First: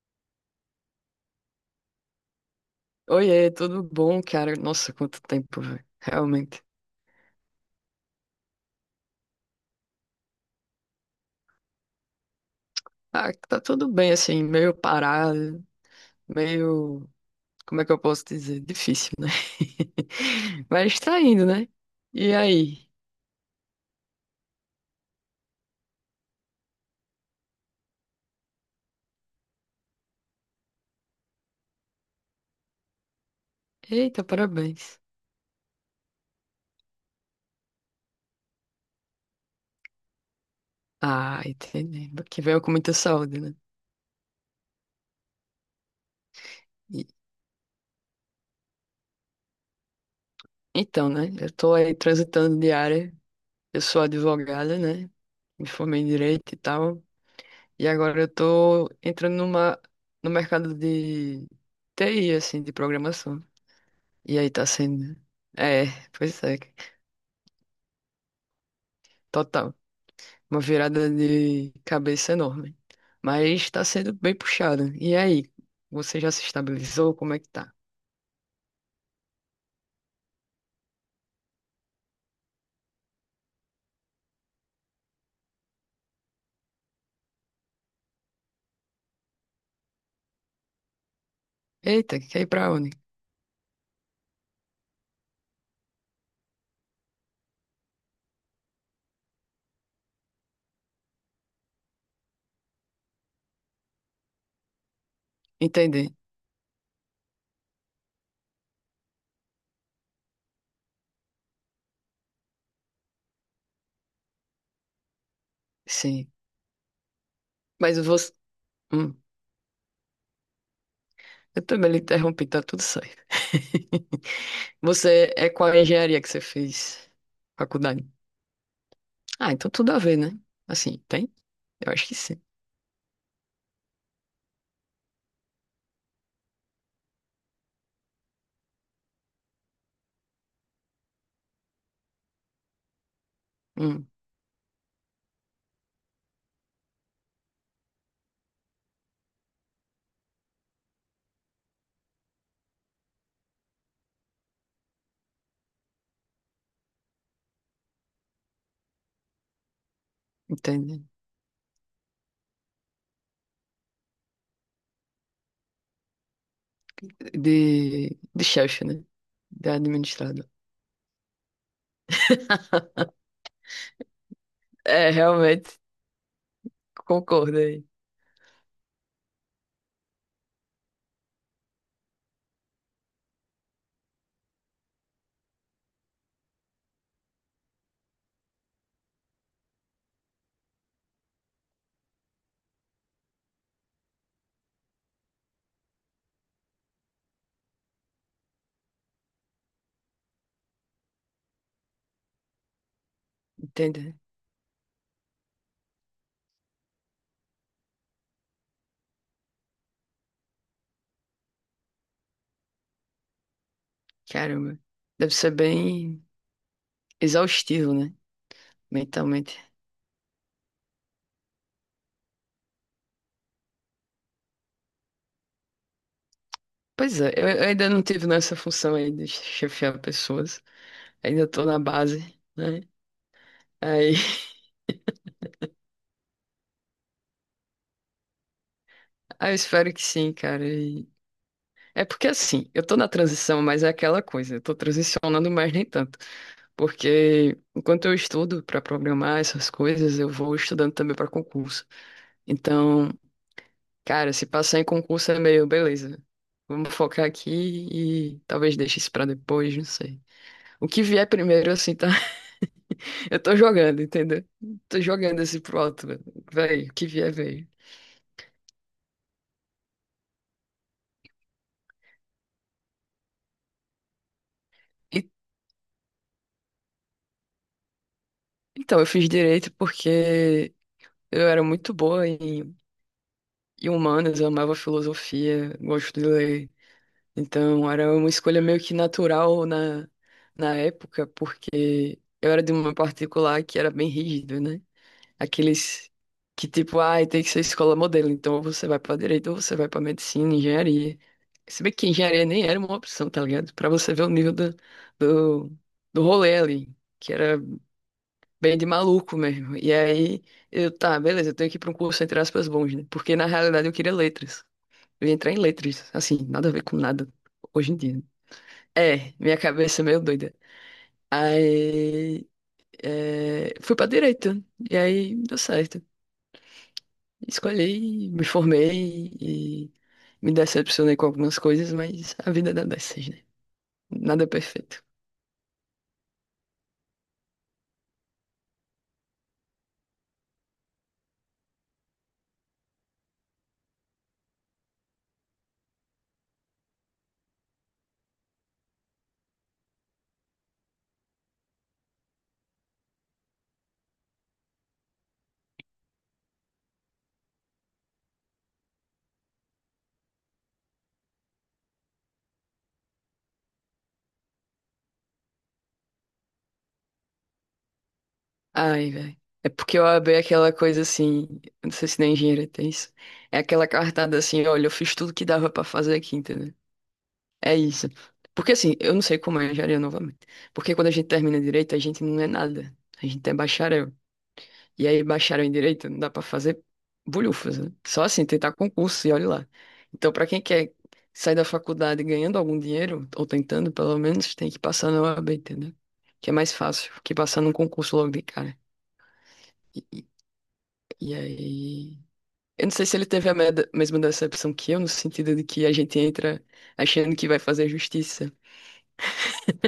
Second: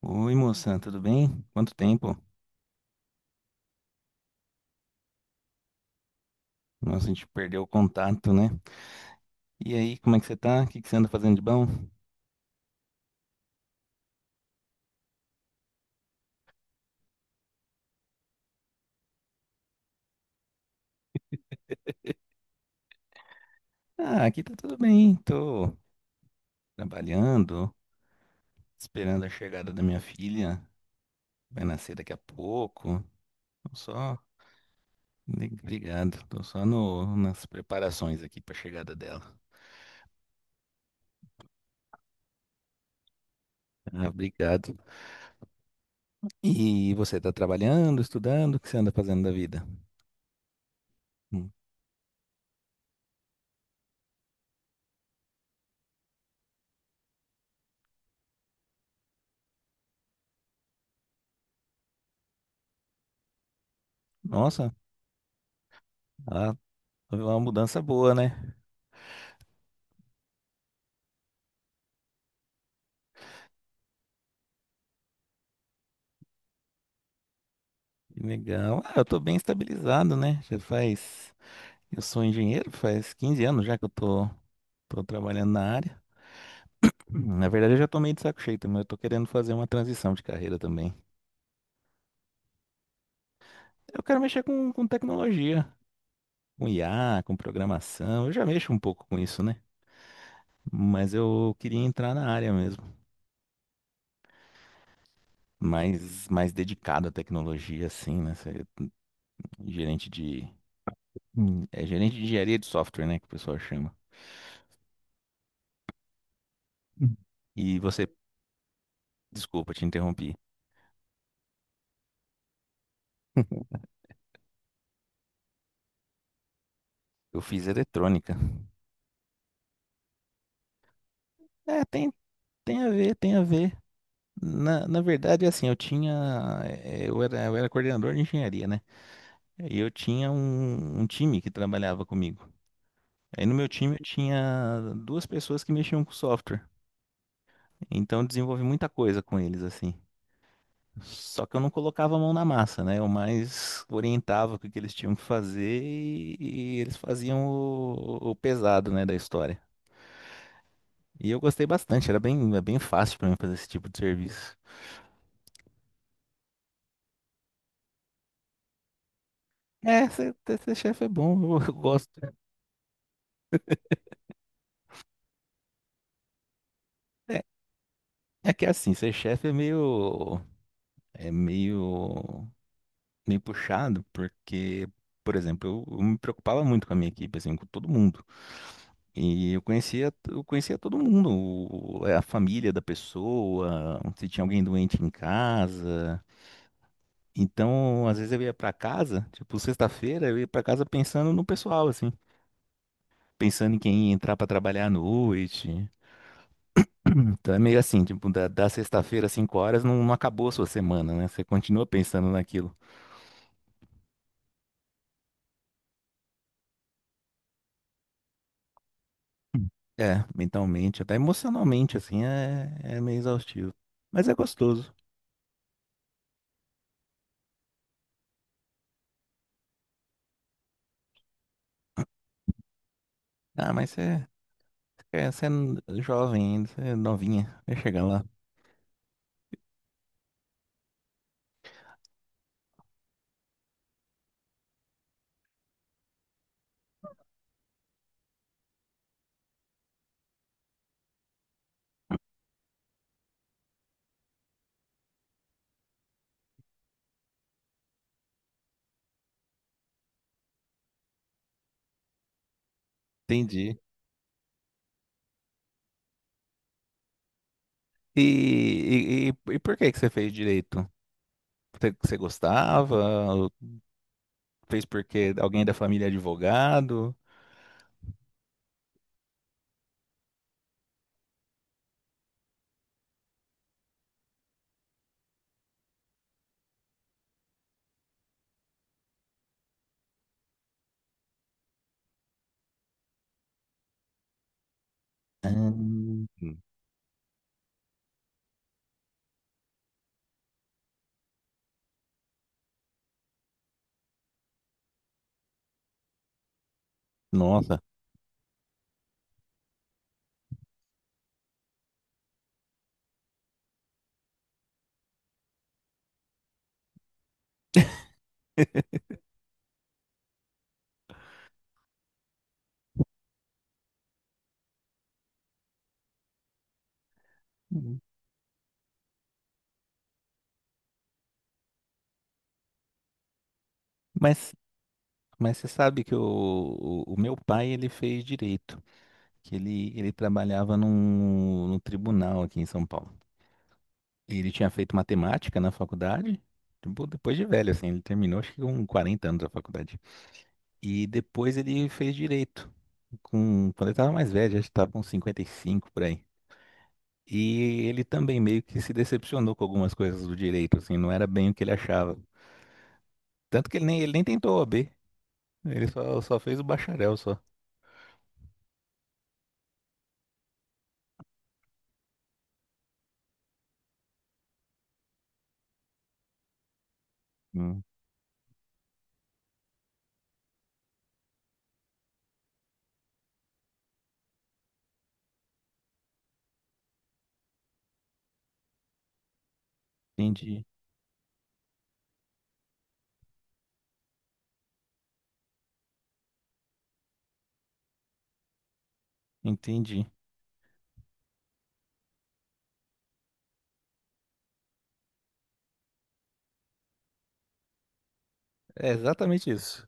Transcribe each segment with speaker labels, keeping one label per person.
Speaker 1: Oi, moça, tudo bem? Quanto tempo?
Speaker 2: Oiê, tudo bom, cara? Nossa, quanto tempo, velho. Realmente.
Speaker 1: Nossa, a gente perdeu o contato, né? E aí, como é que você tá? O que que você anda fazendo de bom?
Speaker 2: Ah, tá tudo bem, assim, meio parado, meio. Como é que eu posso dizer? Difícil, né? Mas tá indo, né? E aí?
Speaker 1: Ah, aqui tá tudo bem. Tô trabalhando, esperando a chegada da minha filha. Vai nascer daqui a pouco. Tô só.
Speaker 2: Eita, parabéns.
Speaker 1: Obrigado. Tô só no... nas preparações aqui pra chegada dela.
Speaker 2: Ah, entendi. Que venha com muita saúde, né?
Speaker 1: Ah, obrigado. E
Speaker 2: E-
Speaker 1: você tá trabalhando, estudando? O que você anda fazendo da vida?
Speaker 2: então, né?
Speaker 1: Hum.
Speaker 2: Eu tô aí transitando de área. Eu sou advogada, né? Me formei em direito e tal. E agora eu tô entrando no mercado de TI, assim, de programação. E aí tá
Speaker 1: Nossa,
Speaker 2: sendo. É, pois
Speaker 1: ah,
Speaker 2: é.
Speaker 1: foi uma mudança boa, né?
Speaker 2: Total. Uma virada de cabeça enorme. Mas tá sendo bem puxado. E aí? Você já se estabilizou? Como é que tá?
Speaker 1: Que legal. Ah, eu tô bem estabilizado, né? Já faz. Eu sou engenheiro, faz 15 anos já que tô trabalhando na área. Na verdade, eu já tô meio de saco cheio, mas eu tô querendo fazer uma transição de carreira também.
Speaker 2: Eita, quer ir pra onde?
Speaker 1: Eu quero mexer com tecnologia, com IA, com programação. Eu já mexo um pouco com isso, né? Mas eu queria entrar na área mesmo,
Speaker 2: Entendi.
Speaker 1: mais dedicado à tecnologia, assim, né? Ser gerente de. Hum. É gerente de engenharia de software, né? Que o pessoal chama.
Speaker 2: Sim.
Speaker 1: Hum. E
Speaker 2: Mas
Speaker 1: você,
Speaker 2: você. Hum,
Speaker 1: desculpa, te interrompi.
Speaker 2: eu também lhe interrompi, tá tudo certo. Você é qual a engenharia que você fez?
Speaker 1: Eu fiz
Speaker 2: Faculdade?
Speaker 1: eletrônica.
Speaker 2: Ah, então tudo a ver, né? Assim, tem?
Speaker 1: É,
Speaker 2: Eu acho
Speaker 1: tem,
Speaker 2: que sim.
Speaker 1: tem a ver, tem a ver. Na verdade, assim, eu tinha. Eu era coordenador de engenharia, né? E eu tinha um time que trabalhava comigo. Aí no meu time eu
Speaker 2: Hum,
Speaker 1: tinha duas pessoas que mexiam com software. Então eu desenvolvi muita coisa com eles, assim. Só que eu não colocava a mão na massa, né? Eu mais orientava o que que eles tinham que fazer e eles faziam o pesado, né, da história.
Speaker 2: entendi.
Speaker 1: E eu gostei bastante, era bem, é bem fácil para mim fazer esse tipo de serviço.
Speaker 2: De chefe, né? De
Speaker 1: É, ser,
Speaker 2: administrador.
Speaker 1: ser chefe é bom, eu, eu gosto.
Speaker 2: É, realmente,
Speaker 1: É,
Speaker 2: concordo aí.
Speaker 1: é que assim, ser chefe é é meio puxado, porque, por exemplo, eu me preocupava muito com a minha equipe, assim, com todo mundo. E eu conhecia todo mundo, é, a família da pessoa, se tinha alguém doente em casa. Então, às vezes eu ia pra casa, tipo, sexta-feira eu ia pra casa pensando no pessoal, assim, pensando em
Speaker 2: Entendo.
Speaker 1: quem ia entrar pra trabalhar à noite. Então é meio assim, tipo, da sexta-feira às 5 horas não, não acabou a sua semana, né? Você continua pensando naquilo.
Speaker 2: Caramba. Deve ser bem exaustivo, né? Mentalmente.
Speaker 1: Hum. É, mentalmente, até emocionalmente, assim, é, é meio exaustivo. Mas é gostoso.
Speaker 2: Pois é, eu ainda não tive nessa função aí de chefiar pessoas. Ainda tô na base, né?
Speaker 1: Ah, mas
Speaker 2: Aí,
Speaker 1: você é jovem ainda, você é novinha, vai chegar lá.
Speaker 2: aí eu espero que sim, cara. E é porque assim, eu tô na transição, mas é aquela coisa, eu tô transicionando, mas nem tanto. Porque enquanto eu estudo pra programar essas coisas, eu vou estudando também pra concurso. Então. Cara, se passar em concurso é meio, beleza. Vamos focar aqui e talvez deixe isso pra depois, não sei. O que vier primeiro, assim, tá? Eu tô
Speaker 1: Entendi.
Speaker 2: jogando, entendeu? Tô jogando esse pro alto, velho. O que vier, veio.
Speaker 1: E, e por que que você fez direito? Você, você gostava? Ou fez
Speaker 2: E-
Speaker 1: porque alguém da família é advogado?
Speaker 2: Então, eu fiz direito porque eu era muito boa em, em humanas, eu amava filosofia, gosto de ler. Então, era uma escolha meio que natural na época, porque eu era de uma particular que era bem rígida, né? Aqueles
Speaker 1: Ah,
Speaker 2: que, tipo, ai, tem que ser escola modelo, então ou você vai pra direito ou você vai pra medicina, engenharia. Se bem que engenharia nem era uma opção, tá ligado? Pra você ver o nível do, do rolê ali, que era
Speaker 1: nossa.
Speaker 2: bem de maluco mesmo. E aí, eu, tá, beleza, eu tenho que ir pra um curso, entre aspas, bons, né? Porque na realidade eu queria letras. Eu ia entrar em letras, assim, nada a ver com nada hoje em dia. É, minha cabeça é meio doida. Aí, é, fui pra direita, e aí deu certo.
Speaker 1: Uhum.
Speaker 2: Escolhi, me formei e me decepcionei com algumas coisas, mas a vida dá dessas, né? Nada é
Speaker 1: Mas,
Speaker 2: perfeito.
Speaker 1: mas você sabe que o meu pai ele fez direito, que ele trabalhava num tribunal aqui em São Paulo. E ele tinha feito matemática na faculdade, tipo, depois de velho, assim, ele terminou acho que com 40 anos a faculdade. E depois ele fez direito, com, quando ele tava mais velho, acho que tava com 55 por aí. E ele também meio que se decepcionou com algumas coisas do direito, assim, não era bem o que ele achava. Tanto que ele nem tentou o OAB, ele só, só fez o bacharel só.
Speaker 2: Ai, velho. É porque eu abri aquela coisa assim, eu não sei se na engenharia tem isso. É aquela cartada assim, olha, eu fiz tudo que dava pra fazer aqui, entendeu? É
Speaker 1: Hum,
Speaker 2: isso. Porque assim, eu não sei como é a engenharia novamente. Porque quando a gente termina direito, a gente não é nada. A gente é bacharel. E aí, bacharel em direito, não dá pra fazer bulhufas, né? Só assim, tentar concurso e olha lá. Então, pra quem
Speaker 1: entendi,
Speaker 2: quer sair da faculdade ganhando algum dinheiro, ou tentando pelo menos, tem que passar na OAB, entendeu? Que é mais fácil que passar num concurso logo de cara.
Speaker 1: entendi.
Speaker 2: E, e- e aí. Eu não sei se ele teve a mesma decepção que eu, no sentido de que a gente entra achando que vai fazer justiça.
Speaker 1: É exatamente isso.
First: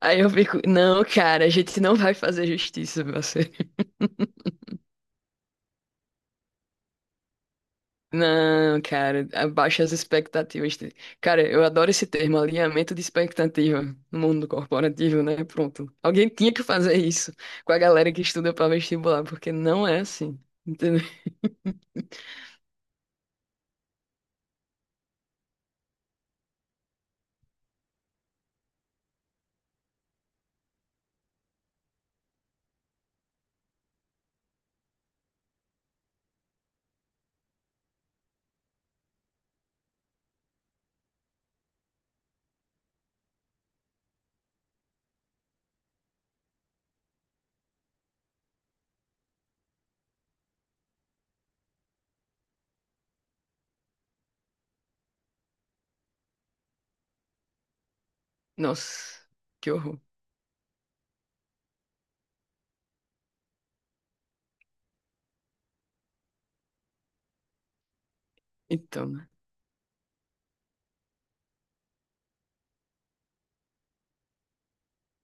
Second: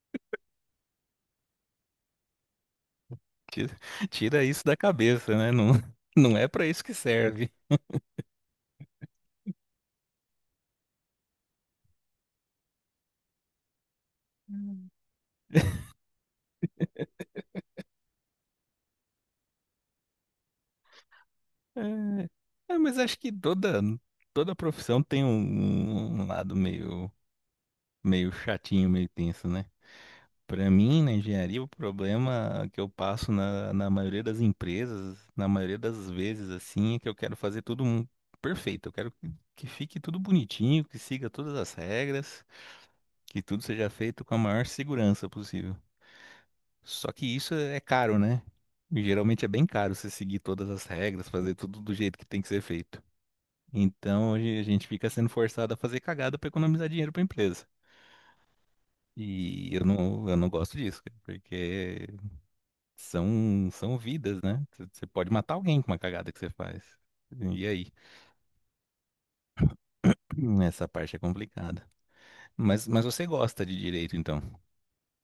Speaker 2: Aí eu fico, não, cara, a gente não vai fazer justiça, você.
Speaker 1: Tira, tira isso da cabeça, né? Não, não é pra isso que serve.
Speaker 2: Não, cara, abaixa as expectativas. Cara, eu adoro esse termo, alinhamento de expectativa no mundo corporativo, né? Pronto. Alguém tinha que fazer isso com a galera que estuda pra vestibular, porque não é assim, entendeu?
Speaker 1: É, é, mas acho que toda, toda profissão tem um, um lado meio, meio chatinho, meio tenso, né? Pra mim, na engenharia, o problema que eu passo na, na maioria das empresas, na maioria das vezes, assim, é que eu quero fazer tudo perfeito. Eu quero que fique tudo bonitinho, que siga todas as regras, que tudo seja feito com a maior segurança possível. Só que isso é caro, né? Geralmente é bem caro você seguir todas as regras, fazer tudo do jeito que tem que ser feito. Então a gente fica sendo forçado a fazer cagada para economizar dinheiro para a empresa.
Speaker 2: Nossa, que
Speaker 1: E
Speaker 2: horror.
Speaker 1: eu não gosto disso, cara, porque são, são vidas, né? Você pode matar alguém com uma cagada que você faz. E aí?
Speaker 2: Então, né?
Speaker 1: Essa parte é complicada. Mas você gosta de direito, então?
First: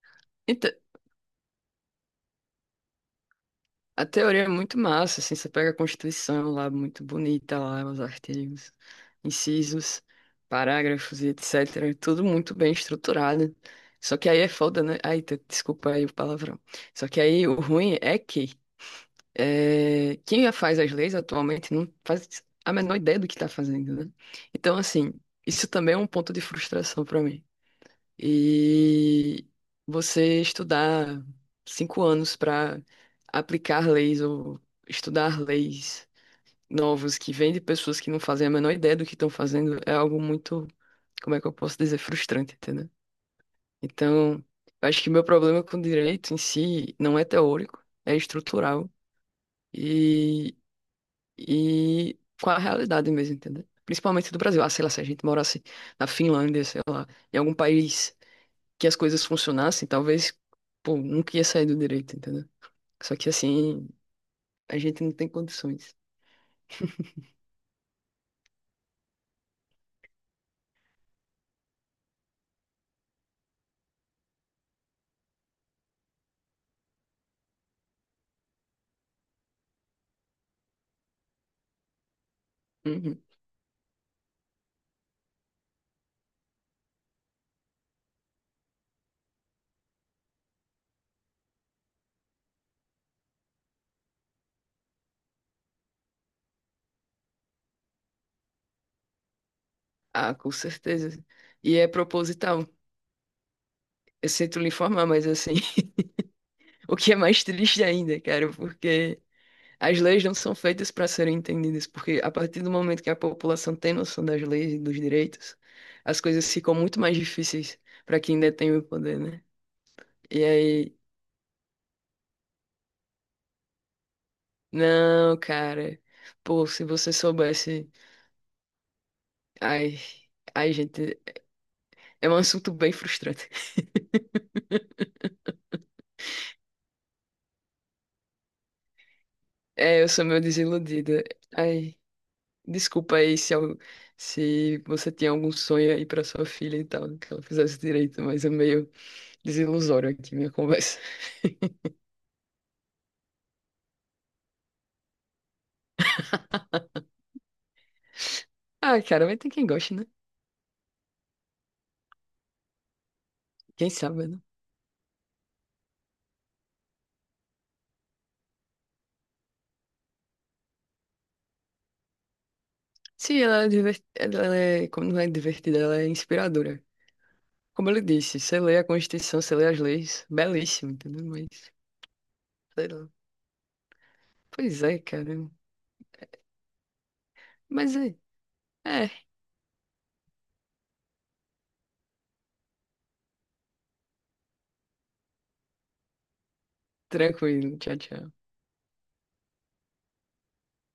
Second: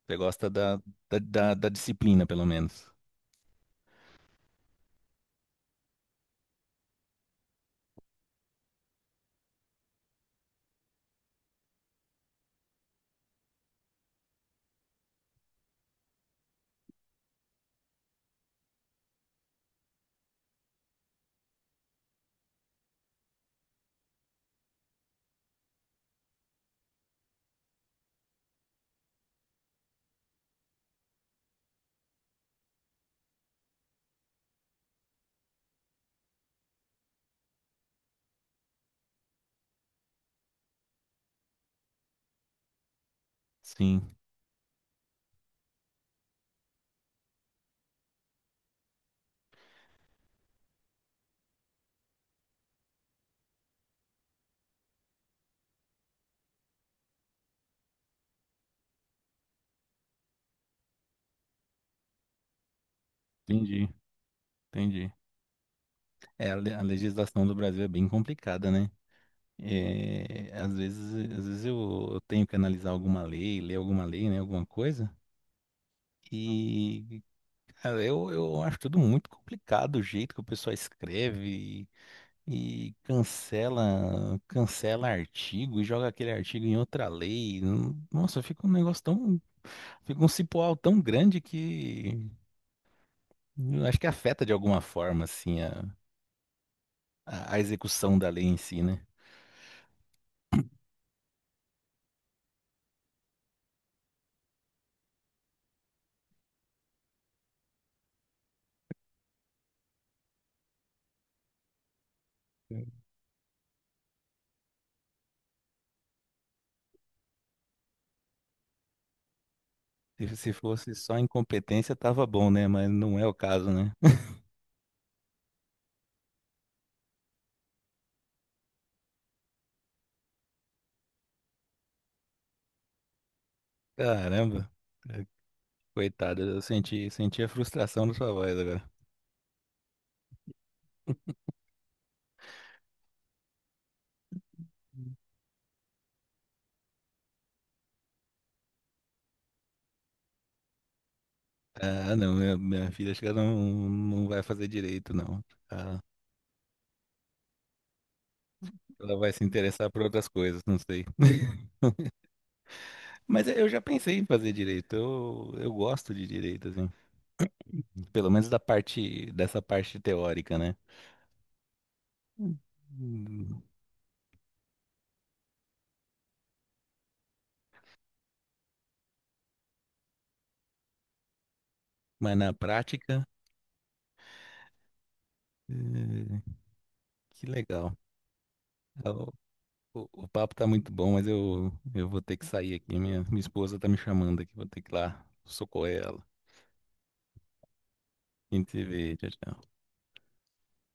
Speaker 1: Você gosta da disciplina, pelo menos?
Speaker 2: A teoria é muito massa, assim, você pega a Constituição lá, muito bonita lá, os artigos, incisos, parágrafos e etc. Tudo muito bem estruturado. Só que aí é foda, né? Ai, desculpa aí o palavrão. Só que aí o ruim é que é, quem já faz as leis atualmente não faz a menor ideia do que tá fazendo, né? Então, assim, isso também é um ponto de frustração pra mim e você estudar 5 anos para aplicar leis ou estudar leis novos que vêm de pessoas que não fazem a menor ideia do que estão fazendo é algo muito, como é que eu posso dizer, frustrante, entendeu?
Speaker 1: Sim,
Speaker 2: Então, eu acho que meu problema com o direito em si não é teórico, é estrutural e, e com a realidade mesmo, entendeu? Principalmente do Brasil. Ah, sei lá, se a gente morasse na Finlândia, sei lá, em algum país que as coisas funcionassem, talvez, pô, nunca ia sair do direito, entendeu? Só que
Speaker 1: entendi,
Speaker 2: assim, a gente
Speaker 1: entendi.
Speaker 2: não tem condições.
Speaker 1: É, a legislação do Brasil é bem complicada, né? É, às vezes eu tenho que analisar alguma lei, ler alguma lei, né, alguma coisa, e cara, eu acho tudo muito complicado o jeito que o pessoal escreve e, e
Speaker 2: Uhum.
Speaker 1: cancela, cancela artigo e joga aquele artigo em outra lei. Nossa, fica um negócio tão, fica um cipoal tão grande que eu acho que afeta de alguma forma assim a a execução da lei em si, né?
Speaker 2: Ah, com certeza. E é proposital. Eu sinto lhe informar, mas assim, o que é mais triste ainda, cara, porque as leis não são feitas para serem entendidas, porque a partir do momento que a população tem noção das leis e dos direitos, as coisas ficam muito mais difíceis para quem detém o poder, né?
Speaker 1: Se
Speaker 2: E
Speaker 1: se fosse
Speaker 2: aí,
Speaker 1: só incompetência, tava bom, né? Mas não é o caso, né?
Speaker 2: não, cara, pô, se você soubesse, ai, ai, gente, é um assunto bem frustrante.
Speaker 1: Caramba, é, coitada, eu senti, senti a frustração da sua voz agora.
Speaker 2: É, eu sou meio desiludida. Ai, desculpa aí se você tinha algum sonho aí pra sua filha e tal, que ela fizesse direito, mas é meio desilusório aqui minha conversa.
Speaker 1: Ah, não, minha filha acho que ela não, não vai fazer direito, não. Ah,
Speaker 2: Ah,
Speaker 1: ela
Speaker 2: cara,
Speaker 1: vai
Speaker 2: vai
Speaker 1: se
Speaker 2: ter quem
Speaker 1: interessar
Speaker 2: goste,
Speaker 1: por
Speaker 2: né?
Speaker 1: outras coisas, não sei. Mas eu já
Speaker 2: Quem
Speaker 1: pensei em
Speaker 2: sabe, né?
Speaker 1: fazer direito, eu gosto de direito, assim. Pelo menos da parte, dessa parte teórica, né?
Speaker 2: Sim,
Speaker 1: Hum.
Speaker 2: ela é, diver... ela é, como não é divertida, ela é inspiradora. Como eu lhe disse, você lê a Constituição, você lê as leis, belíssimo, entendeu? Mas,
Speaker 1: Mas na
Speaker 2: sei lá.
Speaker 1: prática,
Speaker 2: Pois é, cara.
Speaker 1: eh, que
Speaker 2: Mas
Speaker 1: legal.
Speaker 2: é, é,
Speaker 1: O papo tá muito bom, mas eu vou ter que sair aqui. Minha esposa tá me chamando aqui, vou ter que ir lá socorrer ela.
Speaker 2: tranquilo, tchau, tchau.
Speaker 1: A gente se vê, tchau, tchau.